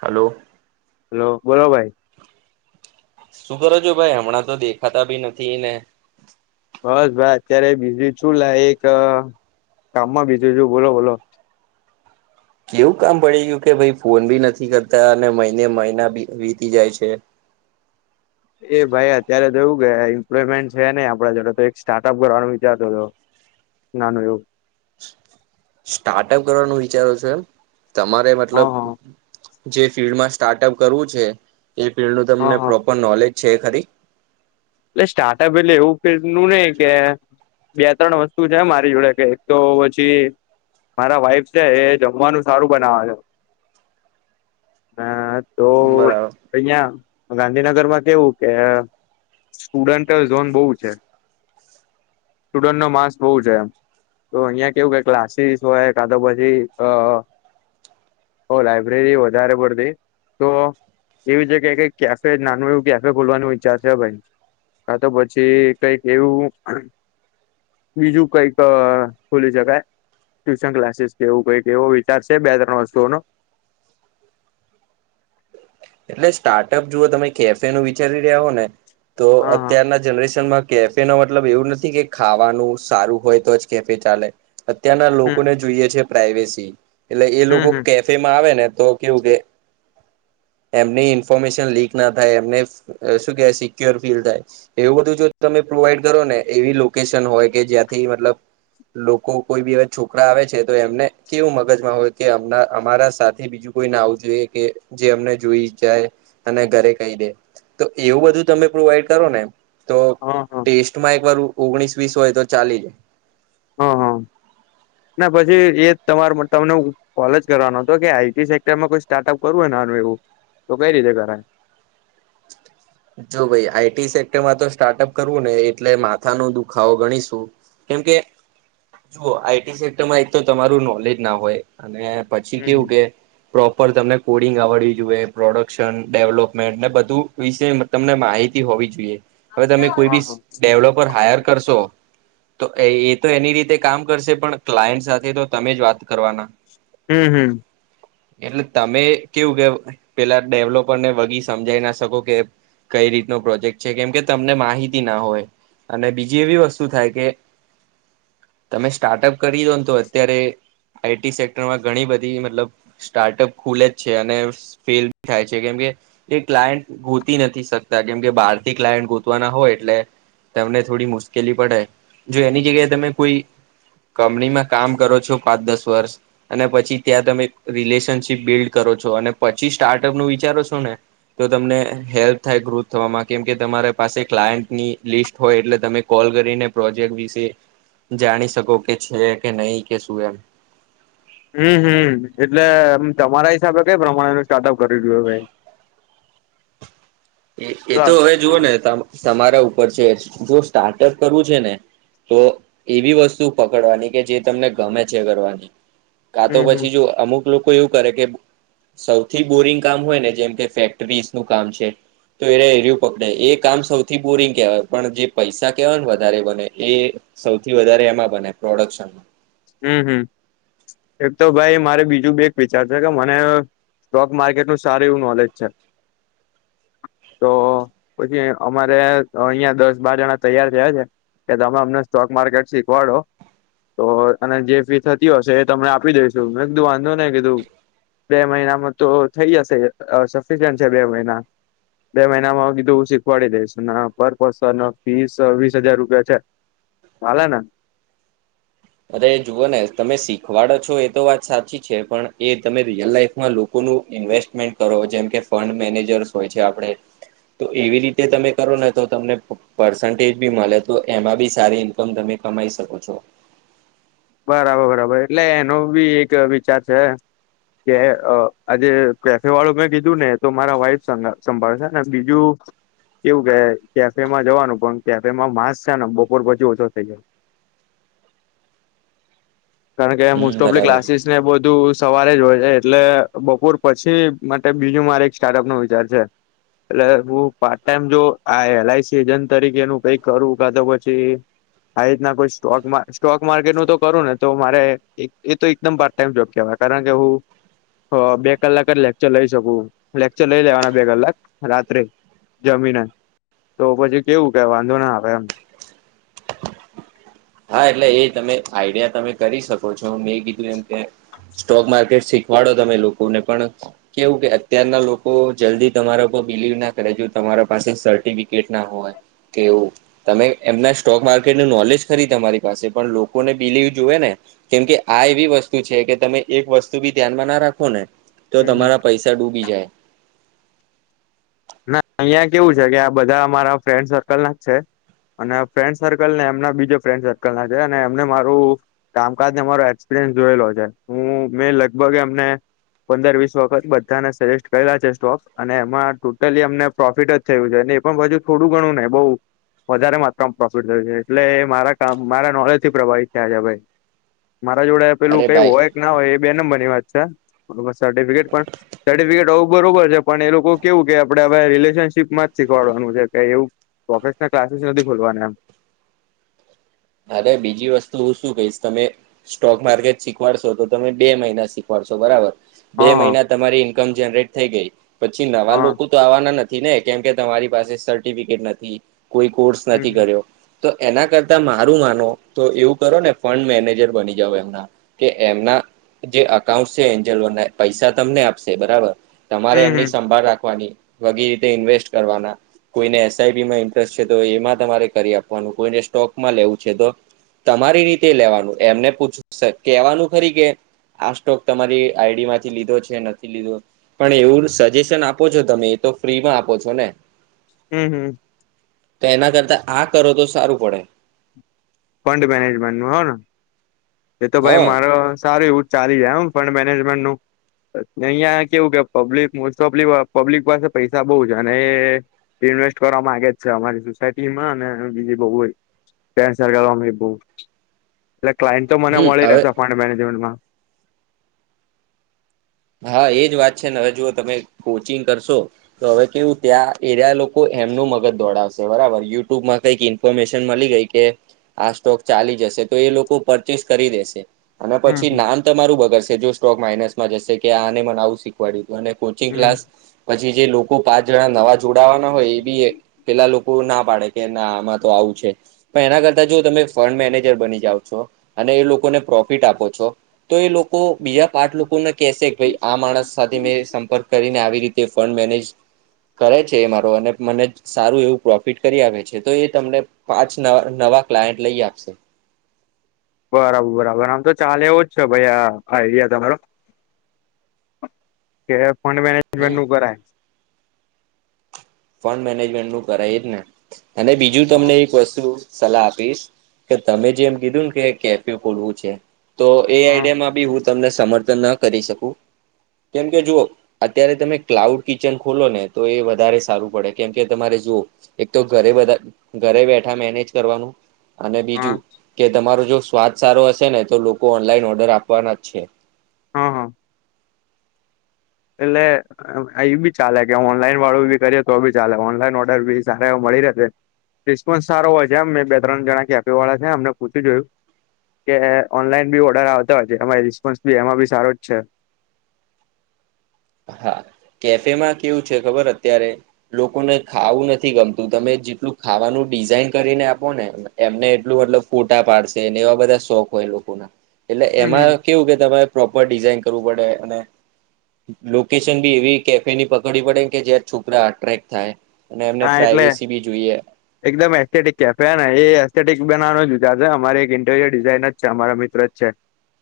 હાલો. Hello બોલો ભાઈ. શું કરો છો ભાઈ હમણાં તો દેખાતા બી નથીને. બસ ભાઈ અત્યારે બીજી છું લાઈક અહ કામમાં બીજી છું બોલો બોલો. કેવું કામ પડી ગયું કે ભાઈ ફોન બી નથી કરતા અને મહિને મહિનાી વીતી જાય છે. એ ભાઈ અત્યારે તો એવુ [unintelligible] એમપ્લોયમેન્ટ છે નહી આપણા જોડે તો એક સ્ટાર્ટઅપ કરવાનું વિચારતો હતો નાનું એવું. સ્ટાર્ટઅપ કરવાનું વિચારો છો એમ તમારે હ મતલબ હ જે ફિલ્ડમાં સ્ટાર્ટઅપ કરવું છે એ ફિલ્ડનું હ તમને હ પ્રોપર નોલેજ છે ખરી. એટલે સ્ટાર્ટઅપ એટલે એવું કેકનું નહી કે બે ત્રણ વસ્તુ છે મારી જોડે કે એક તો પછી મારા વાઈફ છે એ જમવાનું સારું બનાવા છે. તો બરાબર. અયા ગાંધીનગરમાં કેવું કે સ્ટુડન્ટ ઝોન બહુ છે સ્ટુડ નો માસ બહુ એમ. તો અહિયાં કેવું કે ક્લાસીસ હોય કા તો પછી અ ઓ લાઈબ્રેરી વધારે પડતી તો એવી જ છે ક કેફે નાનું એવું કેફે ખોલવાનું વિચાર છે ભાઈ હા કઈક એવું બીજું કઈક ખુલી જગ ટ્યુશન ક્લાસીસ કેવું કઈક એવો વિચાર છે બે ત્રણ વસ્તુઓ નનો એટલે સ્ટાર્ટઅપ જોુ તમે કેફે ન વિચારી રહ્યા હો ને તો હા હા અત્યારના જનરેશનમાં કેફે નો મતલબ એવું નથી કે ખાવાનું સારું હોય તો જ કેફે ચાલે અત્યારના હમ લોકોને જોઈએ છે પ્રાઈવેસી એટલે એ લોકો હમ હમ કેફે માં આવે ને તો કેવું કે એમને ઇન્ફોર્મેશન લીક ના થાય એમને શું કે સિક્યોર ફીલ થાય એવું બધું જો તમે પ્રોવાઈડ કરો ને એવી લોકેશન હોય કે જ્યાંથી મતલબ લોકો કોઈ બીવે છોકરા આવે છે તો એમને કેવું મગજમાં હોય કે અમારા સાથે બી બ કોઈ નાવું જોઈએ કે જેમને જોઈ જાય અને ઘરે કહી દે તો એવું બધું તમે પ્રોવાઈડ કરો ને તો હા હા ટેસ્ટમાં એક વાર ઓગણીસ વીસ હોય તો ચાલી જાય હા હા [unintelligible] ના પછી એ તમાર તમને કોલેજ કરવાનો હતો કે આઈટી સેક્ટરમાં કોઈ સ્ટાર્ટઅપ કરવું હોને આનું એવું તો કઈ રીતે કરાય જો ભાઈ આઈટી સેક્ટરમાં તો કરવું ને એટલે માથા નો ગણીશું કેમકે જઓ આઈટી સેક્ટરમાં એક તો તમારું નોલેજ ના હોય અને પછી હમ કેવું કે પ્રોપર તમને કોડિંગ આવડવી જોઈએ પ્રોડક્શન ડેવલપમેન્ટ ને બધું વિશે તમને માહિતી હોવી જોઈએ હવે હમ તમે કોઈ બી ડેવલોપર હાયર કરશો તો એ એ તો એની રીતે કામ કરશે પણ ક્લાયન્ટ સાથે તો તમે જ વાત કરવાના હમ્મ હમ્મ. એટલે તમે કેવું કે પેલા ડેવલોપરને વગી સમજાઈ ના શકો કે કઈ રીતનો પ્રોજેક્ટ છે કેમ કે તમને માહિતી ના હોય. અને બીજી એવી વસ્તુ થાય કે તમે સ્ટાર્ટઅપ કરી દો ને તો અત્યારે આઈ ટી સેક્ટરમાં ઘણી બધી મતલબ સ્ટાર્ટઅપ ખુલે જ છે અને ફેલ બી થાય છે કેમ કે એ ક્લાયન્ટ હોતી નથી શકતા કેમ કે બહારથી ક્લાયન્ટ ગોતવાના હોય એટલે તમને થોડી મુશ્કેલી પડે, જો એની જગ્યાએ તમે કોઈ કંપનીમાં કામ કરો છો પાંચ દસ વર્ષ. અને પછી ત્યાં તમે રિલેશનશીપ બિલ્ડ કરો છો અને પછી સ્ટાર્ટઅપનું વિચારો છો ને, તો તમને હેલ્પ થાય ગ્રુથ થવામાં કેમ કે તમારી પાસે ક્લાયન્ટની લિસ્ટ હોય એટલે તમે કોલ કરીને પ્રોજેક્ટ વિશે જાણી શકો કે છે કે નહિ કે શું એમ. હમ્મ હમ્મ એટલે તમારા હિસાબે કઈ પ્રમાણેનું સ્ટાર્ટઅપ કરી રહ્યું ભાઈ. [inaudible] એ એ તો ભાઈ હવે જુઓ હમ ને તમારા ઉપર છે જો સ્ટાર્ટઅપ કરવું છે ને, તો એવી વસ્તુ પકડવાની કે જે તમને ગમે છે કરવાની. કા તો હમ પછી જો અમુક લોકો એવું કરે કે સૌથી બોરિંગ કામ હોય ને જેમ કે ફેક્ટરીસ નું કામ છે. તો એને એરું પકડે એ કામ સૌથી બોરિંગ કહેવાય પણ જે પૈસા કહેવાય ને વધારે બને એ સૌથી વધારે એમાં બને પ્રોડક્શનમાં. હમ હમ એક તો ભાઈ મારે બીજું બે વિચાર છે કે મને સ્ટોક માર્કેટનું સારું એવું નોલેજ છે. તો પછી અમારે અહિયાં દસ બાર જણા તૈયાર થયા છે. કે તમે અમને સ્ટોક માર્કેટ શીખવાડો તો અને જે ફી થતી હશે એ તમને આપી દઈશું મેં કીધું વાંધો નહીં કીધું. બે મહિનામાં તો થઈ જશે સફિસિયન્ટ છે બે મહિના. બે મહિનામાં હ કીધું શીખવાડી દઈશ ના પર્પસ અને ફીસ વીસ હજાર રૂપિયા છે. હાલ ને. અરે એ જુઓ ને તમે શીખવાડો છો એ તો વાત સાચી છે પણ એ તમે રિયલ લાઈફમાં લો કોનુ ઇન્વેસ્ટમેન્ટ કરો જેમ કે ફંડ મેનેજર્સ હોય છે આપણે. તો એવી રીતે તમે કરો ને તો તમને પર્સન્ટેજ બી મળે તો એમાં બી સારી તમ તમે કમાઈ શકો છો. બરાબર બરાબર એટલે એનો બી એક વિચાર છે કે અ આ જે કેફે વાળું મેં કીધું ને તો મારા વાઈફ સંભાળશે ને બીજું એવું કે કેફેમાં જવાનું પણ કેફેમાં માંસ છે ને બપોર પછી ઓછો થઇ જાય. કારણ કે હમ મોસ્ટ ઓફ લી બરાબર ક્લાસીસ ને બધું સવારે જ હોય છે એટલે બપોર પછી માટે બીજું મારે એક સ્ટાર્ટઅપ નો વિચાર છે. એટલે હું પાર્ટ ટાઈમ જો આ એલ આઈ સી એજન્ટ તરીકેનું કઈક કરું કા તો પછી આ એ રીતના કોઈ સ્ટોકમા સ્ટોક માર્કેટનું તો કરું ને તો મારે એ તો એકદમ પાર્ટ ટાઈમ જોબ કેવાય કારણ કે હું હ બે કલાક જ લેક્ચર લઈ શકું લેક્ચર લઈ લેવાના બે કલાક રાત્રે. જમીને તો પછી કેવું કે વાંધો આવે એમ. હા એટલે એ તમે આઈડિયા તમે કરી છો મે કીધું એમ કે સ્ટોક માર્કેટ શીખ વાળો તમે લોકોને પણ કેવું કે અત્યારના લોકો જલ્દી તમારા ઉપર બિલીવ ના કરે જો તમારા પાસે સર્ટિફિકેટ ના હોય કેવું તમે એમના સ્ટોક માર્કેટ નું નોલેજ ખરી તમારી પાસે પણ લોકોને બીલીવ જોવે ને કેમકે આ એવી વસ્તુ છે કે તમે એક વસ્તુ બી ધ્યાનમાં ના રાખો ને જો હમ હમ તમારા પૈસા ડૂબી જાય ના અહિયાં કેવું છે કે આ બધા અમારા ફ્રેન્ડ સર્કલ ના છે અને ફ્રેન્ડ સર્કલ ને એમના બીજો ફ્રેન્ડ સર્કલ ના છે અને એમને મારું કામકાજ ને અમારો એક્સપિરિયન્સ જોયેલો છે હું મેં લગભગ એમને પંદર વીસ વખત બધાને સજેસ્ટ કરેલા છે સ્ટોક અને એમાં ટોટલી એમને પ્રોફિટ જ થયું છે ને પણ બીજું થોડું ઘણું ને બઉ વધારે માત્રામાં પ્રોફિટ થયું છે એટલે એ મારા કામ મારા નોલેજ થી પ્રભાવિત થયા છે ભાઈ મારા જોડે પેલું અરે કઈ ભાઈ હોય કે ના હોય એ બે નંબર ની વાત છે સર્ટિફિકેટ પણ સર્ટિફિકેટ હોવું બરોબર છે પણ એ લોકો કેવું કે આપણે હવે રિલેશનશીપમાં જ શીખવાડવાનું છે કે એવું પ્રોફેશનલ ક્લાસીસ નથી ખોલવાનું એમ અરે બીજી વસ્તુ હું શું કહીશ તમે સ્ટોક માર્કેટ શીખવાડશો તો તમે બે મહિના શીખવાડશો બરાબર બે હા હા મહિના તમારી ઈન્કમ જનરેટ થઈ ગઈ પછી નવા હા લોકો તો આવાના નથી ને કેમકે તમારી પાસે સર્ટિફિકેટ નથી કોઈ કોર્સ હમ નથી હમ કર્યો તો એના કરતામાં સારું માનો તો એવું કરો ને ફંડ મેનેજર બની જાવ એમના કે એમના જે અકાઉન્ટ છે એન્જલોના પૈસા તમને આપશે બરાબર તમારે એમની હમ સંભાળ રાખવાની બધી રીતે ઇન્વેસ્ટ કરવાના કોઈને એસઆઈપી માં ઇન્ટરેસ્ટ છે તો એમાં તમારે કરી આપવાનું કોઈને સ્ટોકમાં લેવું છે તો તમારી રીતે લેવાનું એમને પૂછું કેવાનું ખરી કે આ સ્ટોક તમારી આઈડી માંથી લીધો છે નથી લીધો પણ એવું સજેશન આપો છો તમે તો તમે એ તો ફ્રીમાં આપો છો ને હુમ્મ, હુમ્મ, તેના કરતા આ કરો તો સારું પડે. ફંડ મેનેજમેન્ટનું હ ને? એ તો ભાઈ હા મારે અવે સારું એવું ચાલી જાય એમ ફંડ મેનેજમેન્ટનું. અ અઈયાં કેવું કે પબ્લિક મોસ્ટ ઓફલી વા પબ્લિક પાસે પૈસા બોઉ ઓછા અને એ ઇન્વેસ્ટ કરવા માંગે જ છે અમારી સોસાયટીમાં અને બીજી બોઉ હોય. કેન્સલ કરવામાથી બોઉ, એટલે ક્લાઈન્ટ તો મને હમ મળી હવે રેશે ફંડ મેનેજમેન્ટમાં. હા, એજ વાત છે ને? અવે જુઓ, તમે કોચિંગ કરશો? તો અવે કેવું ત્યાં એયરા લોકો એમનું મગજ દોડાવશે બરાબર યુટ્યુબમાં કંઈક ઈન ફોર્મેશન મલી ગેઈ કે, આ સ્ટોક ચાલી જશે તો એ લોકો પરચેસ કરી દેશે. અને પછી હમ નામ તમારું બગડશે જો સ્ટોક માઇનસમાં જસે કે આને મને આવું શીખ પળી ગીયું, અને કોચિંગ હમ ક્લાસ પછી જે લોક કો પાંચ જણા નવા જોડાવાના હોય એ બી એ પેલા લોકો ના પાડે કે ના આમાં તો આવું છે. પણ એના કરતા જો તમે ફંડ મેનેજર બની જાઓ છો અને એ લોકોને પ્રોફિટ આપો છો. તો એ લોકો બીજા પાંચ લોકોને કેશે કે ભઈ આ માણસ સાથે મેં સંપર્ક કરીને આવી રીતે તે ફંડ મેનેજ કરે છે મારો અને મને જ સારું એવું પ્રોફિટ કરી આપે છે તો એ તમને પાંચ નવા નવા ક્લાઈન્ટ લઈ આપશે. બરાબર, બરાબર, આમ તો ચાલે એવું જ છે ભાઈ આ આઈડિયા તમારો. કે ફંડ હમ મેનેજમેન્ટનું કરાય. ફંડ મેનેજમેન્ટનું કરાય એ જ ને અને બીજું હ તમને એક વસ્તુ સલાહ આપીશ કે તમે જેમ કીધું ને કે કેફે ખોલવું છે, તો એ હ આઈડિયામાં બી હું તમને સમર્થન ન કરી શકું. કેમ કે જુઓ, અત્યારે તમે ક્લાઉડ કિચન ખોલો ને, તો એ વધારે સારું પળે કેમ કે તમારે જુઓ એક તો ઘરે બધા, ઘરે બેઠા મેનેજ કરવાનું. અને હ બીજું કે, તમારો જો સ્વાદ સારો હશે ને, તો લોકો ઓનલાઈન ઓર્ડર આપવાના જ છે. હ, હ, એટલે? એ બી ચાલે, કે ઓનલાઈન વાળું બી કરીએ તો બી ચાલે ઓનલાઈન ઓર્ડર બી સારા એવા મળી રેશે. રિસ્પોન્સ સારો હોય છે, એમ મેં બે-ત્રણ જણા કેફે વાળા છે અમને પૂછી જોયું. કે ઓનલાઈન બી ઓર્ડર આવતા હોય છે, એમાં રિસ્પોન્સ બી એમાં બી સારો જ છે. હા, કેફેમાં કેવું છે? ખબર અત્યારે? લોકોને ખાવું નથી ગમતું, તમે જેટલું ખાવાનું ડિઝાઇન કરીને આપો ને એમને એટલું મતલબ ફોટા પાડશે ને એવા બધા શોક હોય એ લોકોના. એટલે હમ એમાં હમ કેવું કે તમારે પ્રોપર ડિઝાઇન કરવું પડે, અને લોકેશન બી એવી કેફેની પકડવી પડે કે જ્યાં છોકરા અટ્રેક્ટ થાય. અને એમને હા એટલે પ્રાઈવેસી બી જોઈએ. એકદમ એસ્થેટિક કેફે હેને, એ એસ્થેટિક બનાવાનો જ વિચાર છે અમારે એક ઇન્ટીરિયર ડિઝાઇન જ છે અમારા મિત્ર જ છે.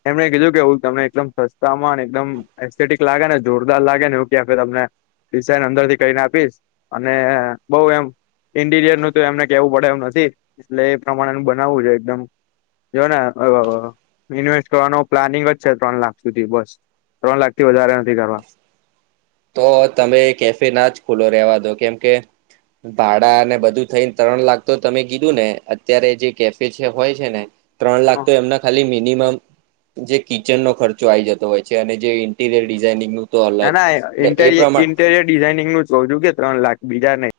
એમણે કીધું કે, હું તમને એકદમ સસ્તામાં અને એકદમ એસ્થેટિક લાગે ને, જોરદાર લાગે ને એવું કેફે તમને ડિસાઇન અંદરથી કરીને આપીશ. ને બોઉ એમ ઇન્ટીરિયરનું તો એમને કેવું પડે એમ નથી, એટલે એ પ્રમાણેનું બનાવું છે, એકદમ જો ને અ ઇન્વેસ્ટ કરવાનો પ્લાનિંગ જ છે ત્રણ લાખ સુધી, બસ, ત્રણ લાખથી વધારે નથી કરવા. તો તમે કેફે ના જ ખોલો, રેવા દો, કેમ કે ભાડા અને બધું થઈને ત્રણ લાખ તો તમે કીધું ને અત્યારે જે કેફે છે હોય છે ને ત્રણ લાખ તો એમના ખાલી મિ મિનિમમ જે કિચનનો ખર્ચો આવી જતો હોય છે, અને જે ઇન્ટીરિયર ડિઝાઈનિંગનું તો અલગ એટલે એ ઇન્ટેરિયર પ્રમાણે ઇન્ટેરિયર ડિઝાઇનિંગનું જ કઉ છું કે ત્રણ લાખ બીજા નઈ,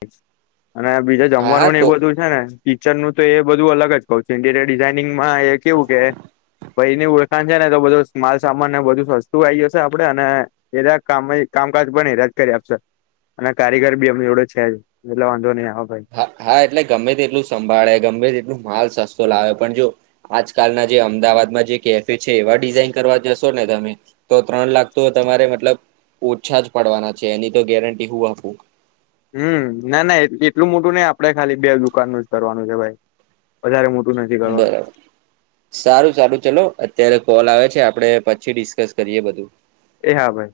અને બીજા હા હા જમવાનું ને એ તો બધું છે ને ટીચર નું તો એ બધું અલગ જ કઉ ઇન્ટીરિયર ડિઝાઇનિંગમાં એ કેવું કે ભાઈ એની ઓળખાણ છે ને તો બધું માલ સામાન ને બધું સસ્તું આવી જશે આપડે અને એલા કામ કામકાજ બને રાજ કરી આપશો અને કારીગર બી અમને એડો છે જ એટલે વાંધો નહી આવે ભાઈ હા હા ગમે તેટલું સંભાળે ગમે તે એટલું માલ સસ્તો લાવે પણ જો આજકાલના જે અમદાવાદમાં જે કેફે છે એવા ડિઝાઇન કરવા જશો ને તમે તો ત્રણ લાખ તો તમારે મતલબ ઓછા જ પડવાના છે એની તો ગેરંટી હું આપું હમ ના ના એટલું મોટું નઈ આપડે ખાલી બે દુકાન જ કરવારનું છે ભાઈ વધારે મોટું નથી કરવાનું બરાબર સારું સારું ચલો અત્યારે કોલ આવે છે આપડે પછી ડિસ્કસ કરીએ બધું એ હા ભાઈ